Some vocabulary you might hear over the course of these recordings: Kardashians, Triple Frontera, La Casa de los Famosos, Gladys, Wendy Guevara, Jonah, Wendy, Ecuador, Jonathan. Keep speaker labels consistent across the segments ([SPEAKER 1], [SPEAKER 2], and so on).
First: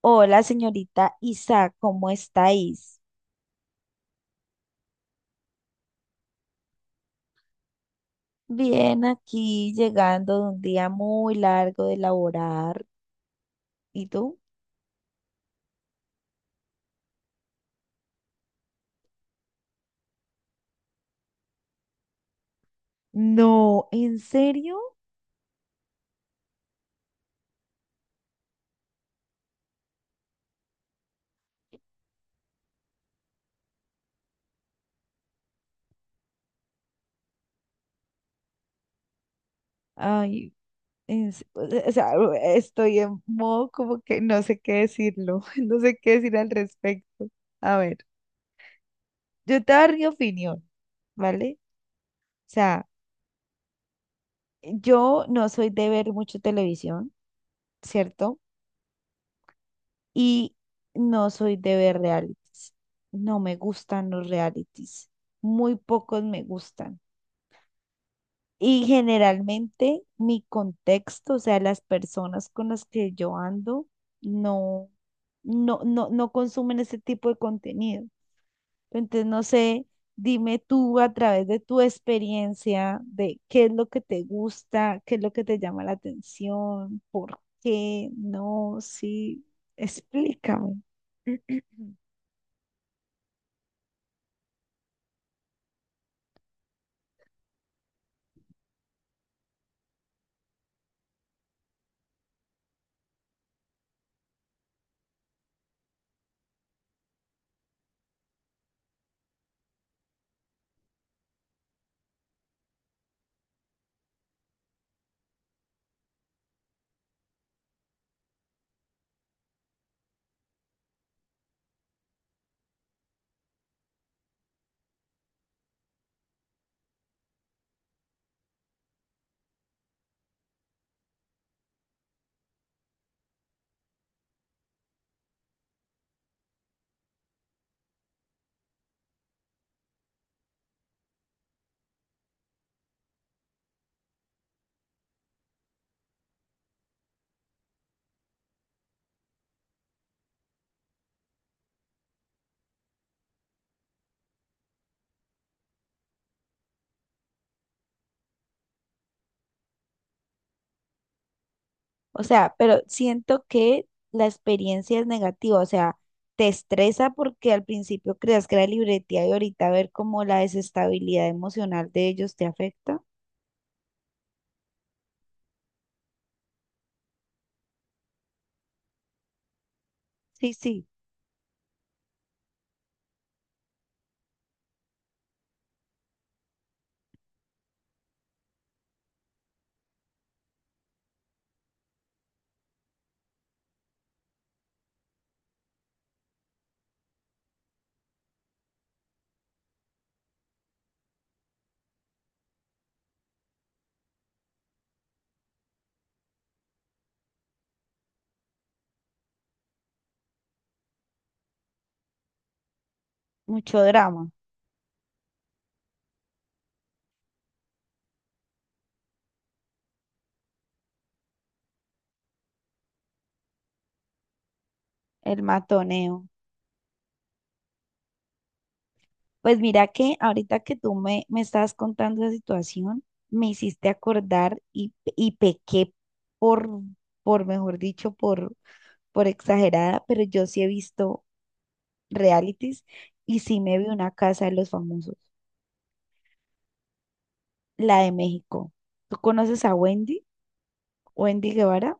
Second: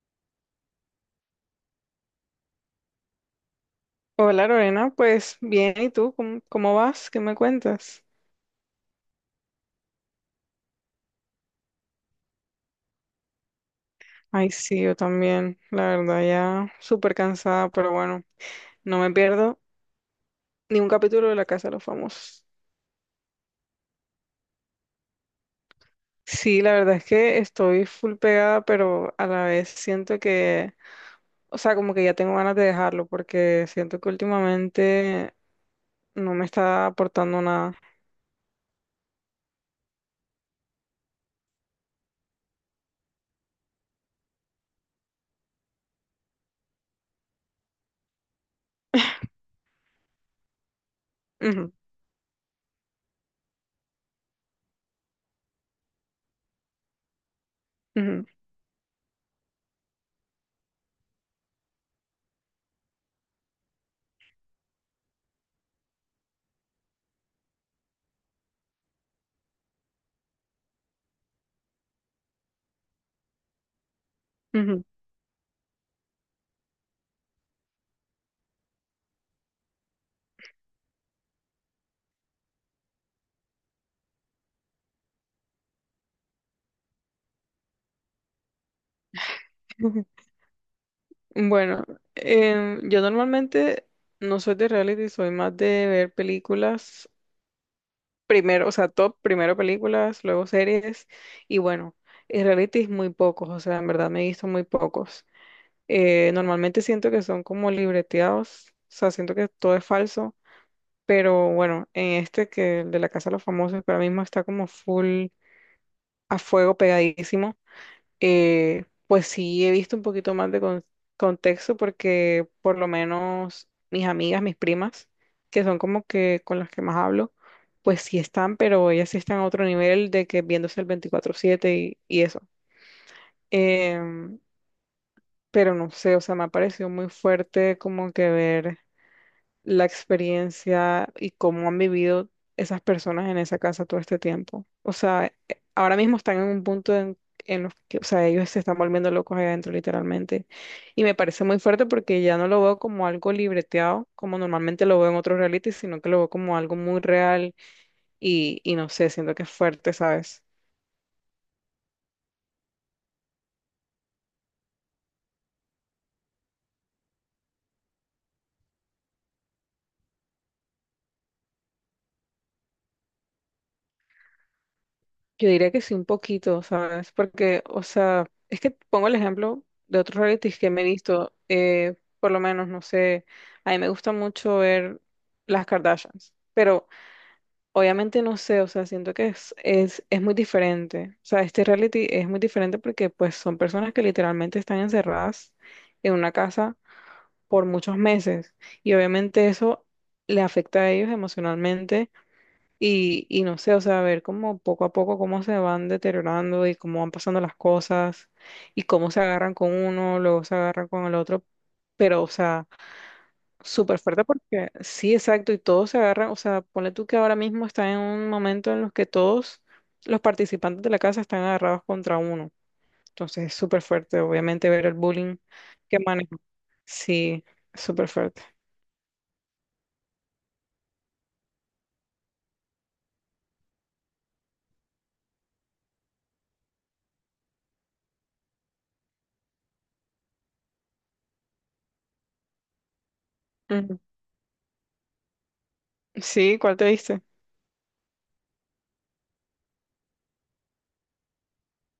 [SPEAKER 1] Hola, señorita Isa, ¿cómo estáis?
[SPEAKER 2] Hola Lorena, pues bien, ¿y tú? ¿Cómo vas? ¿Qué me cuentas?
[SPEAKER 1] Bien, aquí llegando de un día muy largo de laborar. ¿Y tú?
[SPEAKER 2] Ay, sí, yo también, la verdad, ya súper cansada, pero bueno, no me pierdo ni un capítulo de La Casa de los Famosos.
[SPEAKER 1] No, ¿en serio?
[SPEAKER 2] Sí, la verdad es que estoy full pegada, pero a la vez siento que, o sea, como que ya tengo ganas de dejarlo, porque siento que últimamente no me está aportando nada.
[SPEAKER 1] Ay, o sea, estoy en modo como que no sé qué decirlo, no sé qué decir al respecto. A ver, yo te daré mi opinión, ¿vale?
[SPEAKER 2] Ujú,
[SPEAKER 1] O sea, yo no soy de ver mucho televisión, ¿cierto? Y no soy de ver realities. No me gustan los realities. Muy pocos me gustan. Y generalmente mi contexto, o sea, las personas con las que yo ando,
[SPEAKER 2] ujú, ujú.
[SPEAKER 1] no, no consumen ese tipo de contenido. Entonces, no sé, dime tú a través de tu experiencia de qué es lo que te gusta, qué es lo que te llama la atención, por qué, no, sí, explícame.
[SPEAKER 2] Bueno, yo normalmente no soy de reality, soy más de ver películas primero, o sea, top, primero películas, luego series, y bueno, en reality muy pocos, o sea, en verdad me he visto muy pocos. Normalmente siento que son como libreteados, o sea, siento que todo es falso, pero bueno, en este que el de la Casa de los Famosos para mí mismo está como full a fuego pegadísimo, pues sí he visto un poquito más de contexto porque por lo menos mis amigas, mis primas, que son como que con las que más hablo, pues sí están, pero ellas sí están a otro nivel de que viéndose el 24/7 y eso. Em, pero no sé, o sea, me ha parecido muy fuerte como que ver la experiencia y cómo han vivido esas personas en esa casa todo este tiempo. O sea, ahora mismo están en un punto en los que, o sea, ellos se están volviendo locos ahí adentro, literalmente. Y me parece muy fuerte porque ya no lo veo como algo libreteado, como normalmente lo veo en otros realities, sino que lo veo como algo muy real y no sé, siento que es fuerte, ¿sabes?
[SPEAKER 1] O sea, pero siento que la experiencia es negativa, o sea, te estresa porque al principio creas que era libretía y ahorita ver cómo la desestabilidad emocional de ellos te afecta.
[SPEAKER 2] Yo diría que sí, un poquito, ¿sabes? Porque, o sea, es que pongo el ejemplo de otros
[SPEAKER 1] Sí,
[SPEAKER 2] realities que me he
[SPEAKER 1] sí,
[SPEAKER 2] visto, por lo menos, no sé, a mí me gusta mucho ver las Kardashians, pero obviamente no sé, o sea, siento que es muy diferente, o sea, este reality es muy diferente porque pues son personas que literalmente están encerradas en una casa por muchos meses y obviamente eso le afecta a ellos emocionalmente y no sé, o sea, ver cómo poco a poco cómo se van deteriorando y cómo van pasando las cosas y cómo se agarran con uno, luego se agarran con el otro. Pero, o sea,
[SPEAKER 1] mucho
[SPEAKER 2] súper fuerte
[SPEAKER 1] drama,
[SPEAKER 2] porque sí, exacto, y todos se agarran, o sea, ponle tú que ahora mismo está en un momento en los que todos los participantes de la casa están agarrados contra uno. Entonces es súper fuerte, obviamente, ver el bullying
[SPEAKER 1] el
[SPEAKER 2] que
[SPEAKER 1] matoneo.
[SPEAKER 2] manejan. Sí, súper fuerte.
[SPEAKER 1] Pues mira que ahorita que tú me estabas contando esa situación, me hiciste acordar y pequé por, mejor dicho, por exagerada, pero yo sí he visto realities y sí me vi
[SPEAKER 2] Ujú.
[SPEAKER 1] una casa de los famosos,
[SPEAKER 2] Sí, ¿cuál te diste?
[SPEAKER 1] la de México. ¿Tú conoces a Wendy? Wendy Guevara.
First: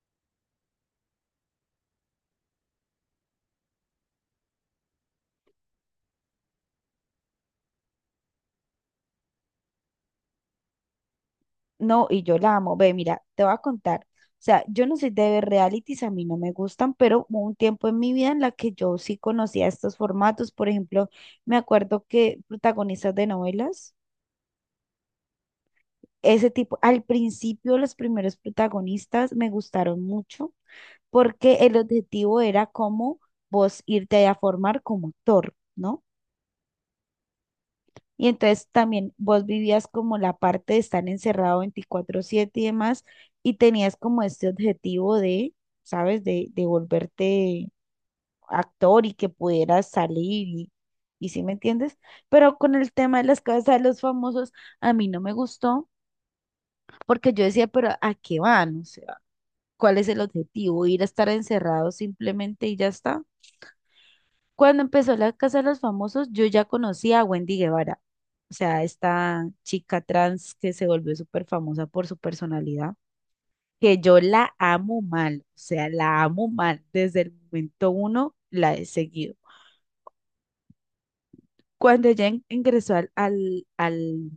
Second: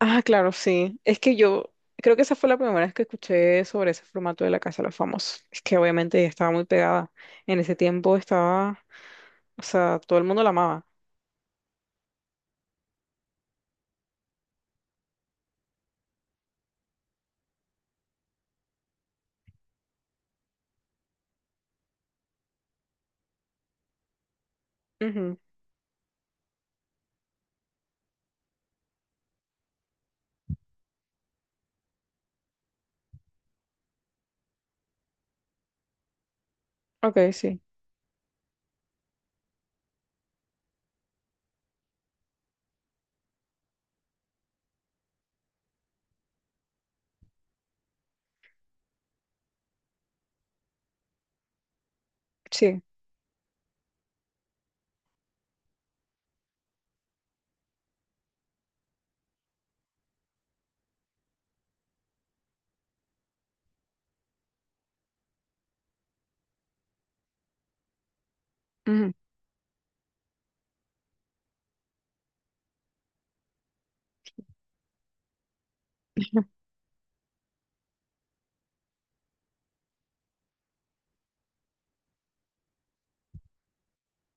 [SPEAKER 2] Ah, claro, sí. Es que yo creo que esa fue la primera vez que escuché sobre ese formato de La Casa de los Famosos. Es que obviamente ya estaba muy pegada. En ese tiempo estaba, o sea, todo el mundo la amaba.
[SPEAKER 1] No, y yo la amo. Ve, mira, te voy a contar. O sea, yo no soy de ver realities, a mí no me gustan, pero hubo un tiempo en mi vida en la que yo sí conocía estos formatos. Por ejemplo, me acuerdo que protagonistas de novelas,
[SPEAKER 2] Ujú.
[SPEAKER 1] ese tipo, al principio los primeros protagonistas me gustaron mucho porque el objetivo era como vos irte a formar como actor, ¿no?
[SPEAKER 2] Ok, sí,
[SPEAKER 1] Y entonces también vos vivías como la parte de estar encerrado 24/7 y demás, y tenías como este objetivo de, ¿sabes? De volverte actor y que pudieras salir y ¿sí me entiendes? Pero con
[SPEAKER 2] sí.
[SPEAKER 1] el tema de las casas de los famosos, a mí no me gustó, porque yo decía, pero ¿a qué van? O sea, ¿cuál es el objetivo? ¿Ir a estar encerrado simplemente y ya está? Cuando empezó la Casa de los Famosos, yo ya conocía a Wendy Guevara, o sea,
[SPEAKER 2] Ujú,
[SPEAKER 1] esta chica trans que se volvió súper famosa por su personalidad, que yo la amo mal, o sea, la amo mal. Desde el momento uno la he seguido. Cuando ella ingresó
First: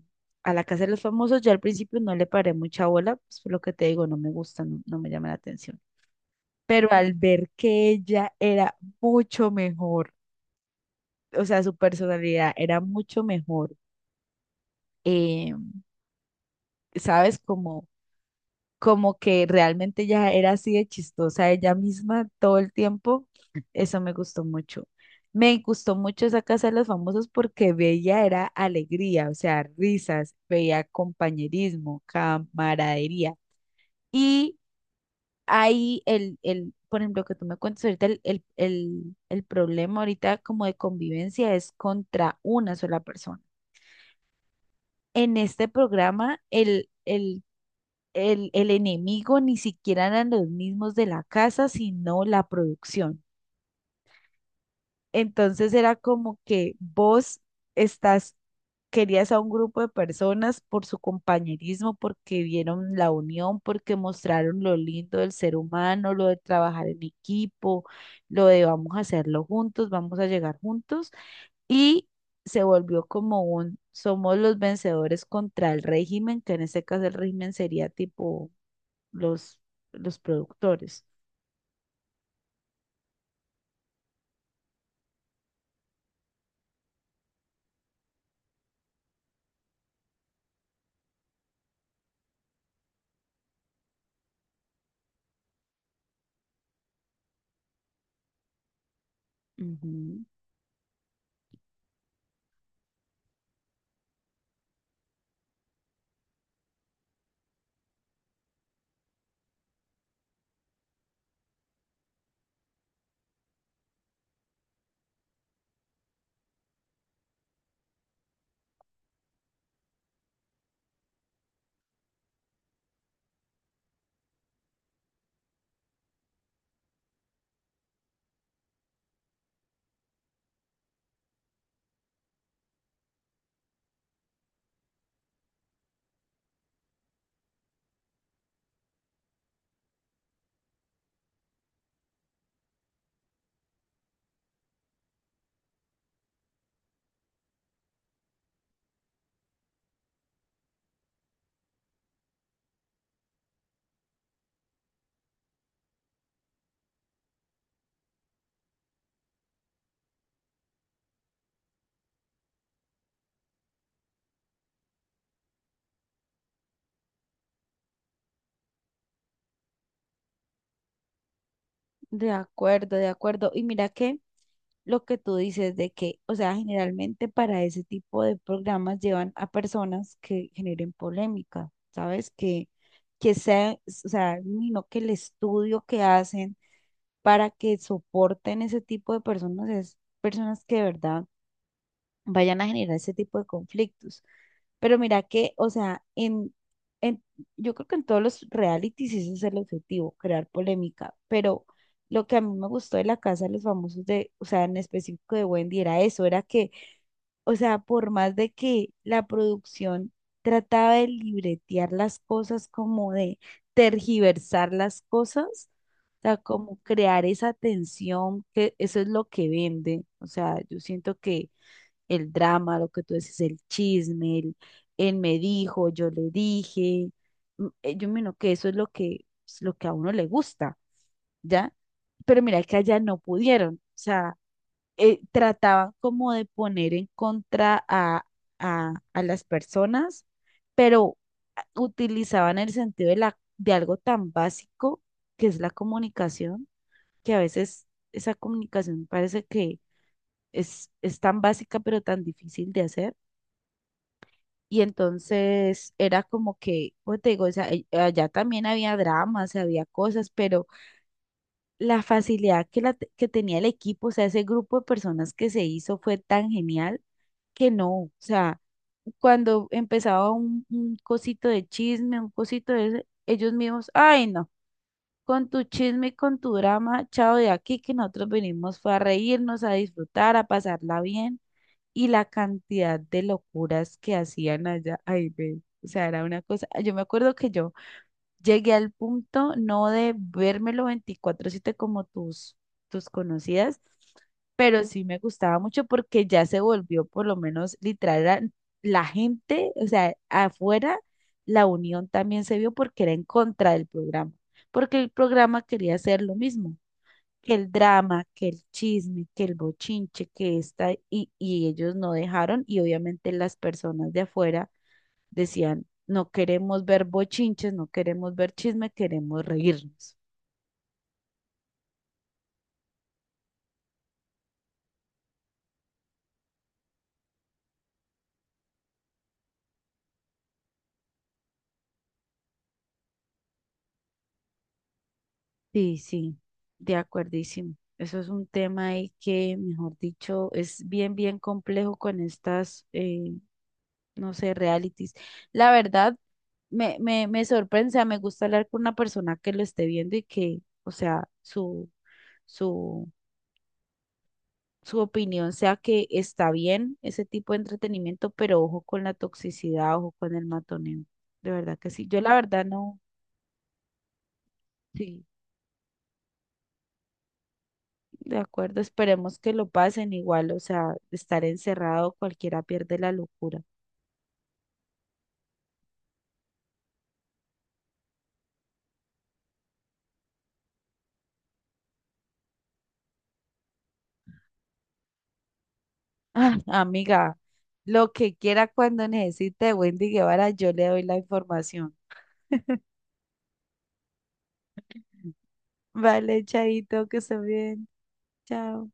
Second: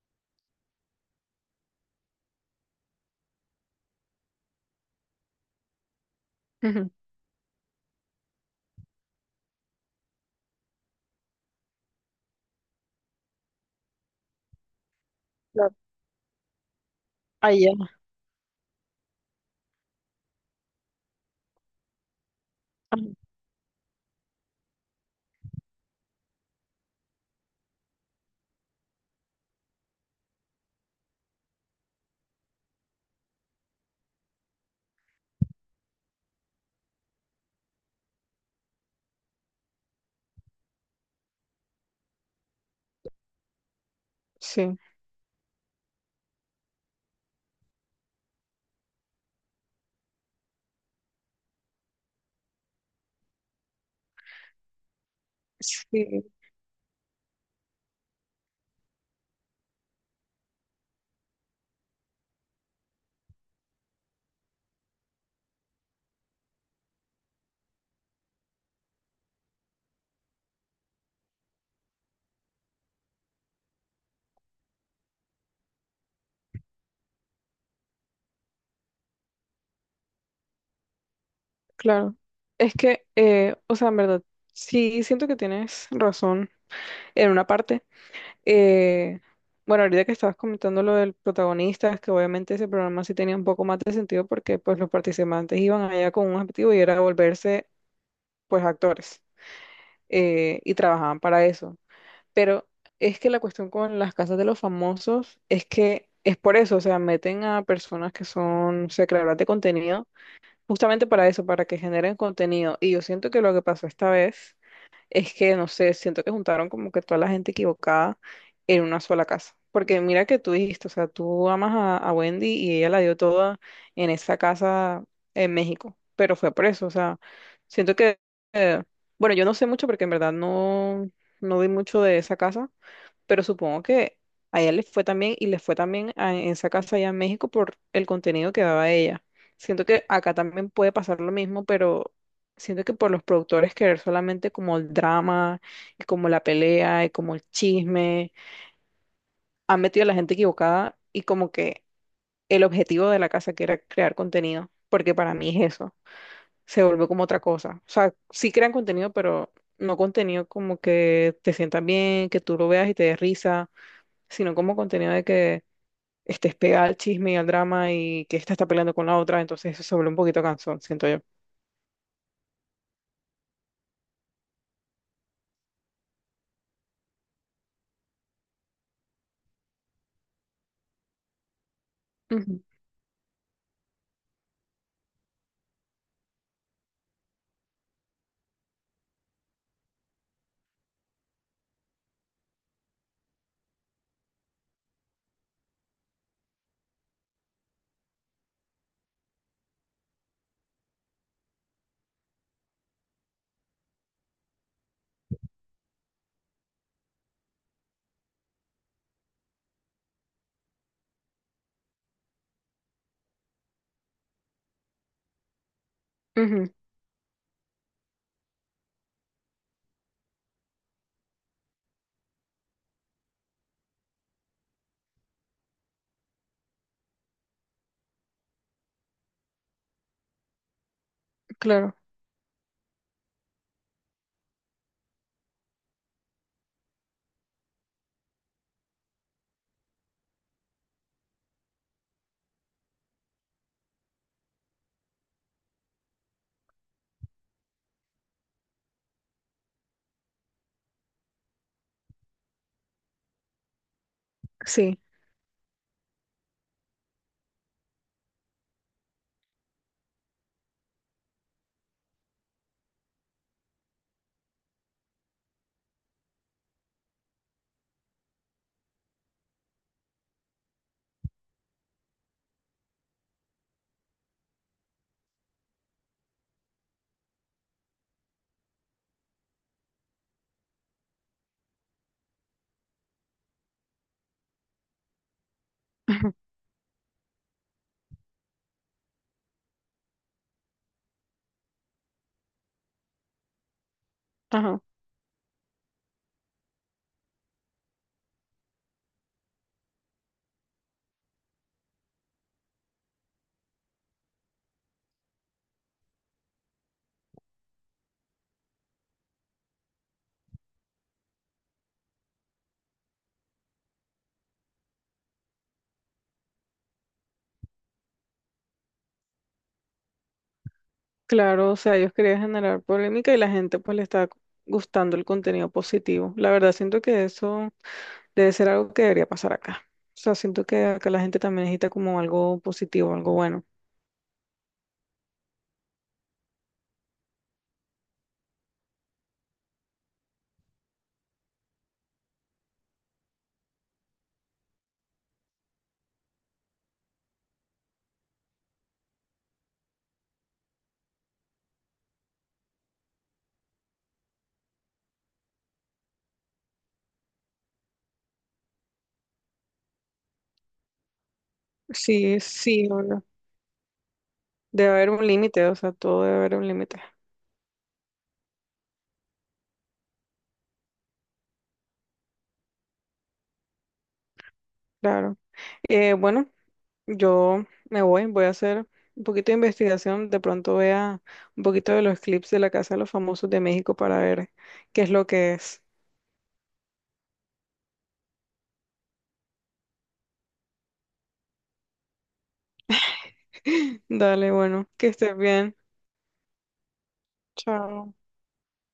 [SPEAKER 1] a la Casa de los Famosos, yo al principio no le paré mucha bola, pues por lo que te digo, no me gusta, no, no me llama la atención. Pero
[SPEAKER 2] ujú.
[SPEAKER 1] al ver que ella era mucho mejor, o sea, su personalidad era mucho mejor eh,
[SPEAKER 2] Claro.
[SPEAKER 1] ¿sabes?
[SPEAKER 2] Ahí ya.
[SPEAKER 1] Como que realmente ya era así de chistosa ella misma todo el
[SPEAKER 2] Ajá.
[SPEAKER 1] tiempo. Eso me gustó mucho. Me gustó mucho esa Casa de los Famosos porque veía era alegría, o sea, risas, veía compañerismo, camaradería. Y ahí por ejemplo, que tú me cuentas ahorita, el problema ahorita como de convivencia es contra una sola persona.
[SPEAKER 2] Sí,
[SPEAKER 1] En este programa, el enemigo ni siquiera eran los mismos de la casa, sino la producción. Entonces era
[SPEAKER 2] sí,
[SPEAKER 1] como que vos estás, querías a un grupo de personas por su compañerismo, porque vieron la unión, porque mostraron lo lindo del ser humano, lo de trabajar en equipo, lo de vamos a hacerlo juntos, vamos a llegar juntos. Y se volvió como un, somos los vencedores contra el régimen, que en este caso el régimen sería tipo los, los productores.
[SPEAKER 2] claro. Es que, o sea, en verdad, sí siento que tienes razón en una parte. Eh, bueno, ahorita que estabas comentando lo del protagonista, es que obviamente ese programa sí tenía un poco más de sentido porque pues los participantes iban allá con un objetivo y era volverse pues actores,
[SPEAKER 1] Ujú.
[SPEAKER 2] y trabajaban para eso. Pero es que la cuestión con las casas de los famosos es que es por eso, o sea, meten a personas que son, o sea, creadoras de contenido justamente para eso, para que generen contenido. Y yo siento que lo que pasó esta vez es que, no sé, siento que juntaron como que toda la gente equivocada en una sola casa. Porque mira que tú dijiste, o sea, tú amas a Wendy y ella la dio toda en esa casa en México, pero fue por eso, o sea, siento que, eh, bueno, yo no sé mucho porque en verdad no vi mucho de esa casa, pero supongo que a ella le fue también y le fue también en esa casa allá en México por el contenido que daba ella. Siento que acá también puede pasar lo mismo, pero siento que por los productores querer solamente como el drama, y como la pelea, y como el chisme, han metido a la gente equivocada y como que el objetivo de la casa que era crear contenido, porque para mí es eso, se vuelve como otra cosa. O sea, sí crean contenido, pero no contenido como que te sientan bien, que tú lo veas y te des risa, sino como contenido de que estés pegada al chisme y al drama y que esta está peleando con la otra, entonces eso se vuelve un poquito cansón, siento yo.
[SPEAKER 1] De acuerdo, de acuerdo. Y mira que lo que tú dices de que, o sea, generalmente para ese tipo de programas llevan a personas que generen polémica, ¿sabes?
[SPEAKER 2] Ujú,
[SPEAKER 1] Que sea, o sea, no que el estudio que hacen para que soporten ese tipo de personas es personas que de verdad vayan a generar ese tipo de conflictos. Pero mira que, o sea, en, yo creo que en todos los realities ese es el objetivo, crear polémica. Pero lo que a mí me gustó de La Casa de los Famosos, de, o sea, en específico de Wendy, era eso, era que, o sea, por más de que la producción trataba de libretear las cosas, como de tergiversar las cosas, o sea,
[SPEAKER 2] ujú,
[SPEAKER 1] como crear esa tensión, que eso es lo que vende. O sea, yo siento que el drama, lo que tú dices, el chisme, él me dijo, yo le dije. Yo miro que eso es lo que a uno le gusta, ¿ya?
[SPEAKER 2] claro,
[SPEAKER 1] Pero mira que allá no pudieron, o sea, trataban como de poner en contra a, a las personas, pero utilizaban el sentido de algo tan básico que es la comunicación, que a veces esa comunicación parece que es tan básica pero tan difícil de hacer. Y
[SPEAKER 2] sí.
[SPEAKER 1] entonces era como que, pues te digo, o sea, allá también había dramas, había cosas, pero la facilidad que tenía el equipo, o sea, ese grupo de personas que se hizo fue tan genial que no, o sea, cuando empezaba un cosito de chisme, un cosito de ese, ellos mismos, ay no, con tu chisme, y con tu drama, chao de aquí, que nosotros venimos fue a reírnos, a disfrutar, a pasarla bien y la cantidad de locuras que hacían allá, ay, ve, o sea, era
[SPEAKER 2] ujú,
[SPEAKER 1] una cosa, yo me acuerdo que yo llegué al punto no de vérmelo 24/7 como tus conocidas,
[SPEAKER 2] ajá,
[SPEAKER 1] pero sí me gustaba mucho porque ya se volvió por lo menos literal era la gente, o sea, afuera la unión también se vio porque era en contra del programa, porque el programa quería hacer lo mismo que el drama, que el chisme, que el bochinche, que esta, y ellos no dejaron, y obviamente las personas de afuera decían, no queremos ver bochinches, no queremos ver chisme, queremos reírnos.
[SPEAKER 2] claro, o sea, ellos querían generar polémica y la gente pues le está gustando el contenido positivo. La verdad, siento que eso debe ser algo que debería pasar acá. O sea, siento que acá la gente también necesita como algo positivo, algo bueno.
[SPEAKER 1] Sí, sí, de acuerdísimo. Eso es un tema ahí que, mejor dicho, es bien, bien complejo con estas, no sé, realities. La verdad, me sorprende, o sea, me gusta hablar con una persona que lo esté viendo y que, o sea, su, su su opinión sea que está bien ese tipo de entretenimiento, pero ojo con la toxicidad, ojo con el matoneo. De verdad que sí. Yo la
[SPEAKER 2] Sí,
[SPEAKER 1] verdad
[SPEAKER 2] sí,
[SPEAKER 1] no,
[SPEAKER 2] no, no, debe haber
[SPEAKER 1] sí,
[SPEAKER 2] un límite, o sea, todo debe haber un límite,
[SPEAKER 1] de acuerdo, esperemos que lo pasen igual, o sea, estar encerrado cualquiera pierde la locura.
[SPEAKER 2] claro. Bueno. Yo me voy, voy a hacer un poquito de investigación, de pronto vea un poquito de los clips de la Casa de los Famosos de México para ver qué es lo que es.
[SPEAKER 1] Ah, amiga, lo que quiera cuando necesite de Wendy Guevara, yo le doy la información.
[SPEAKER 2] Dale, bueno, que estés bien.
[SPEAKER 1] Vale, chaito, que se bien.
[SPEAKER 2] Chao.
[SPEAKER 1] Chao.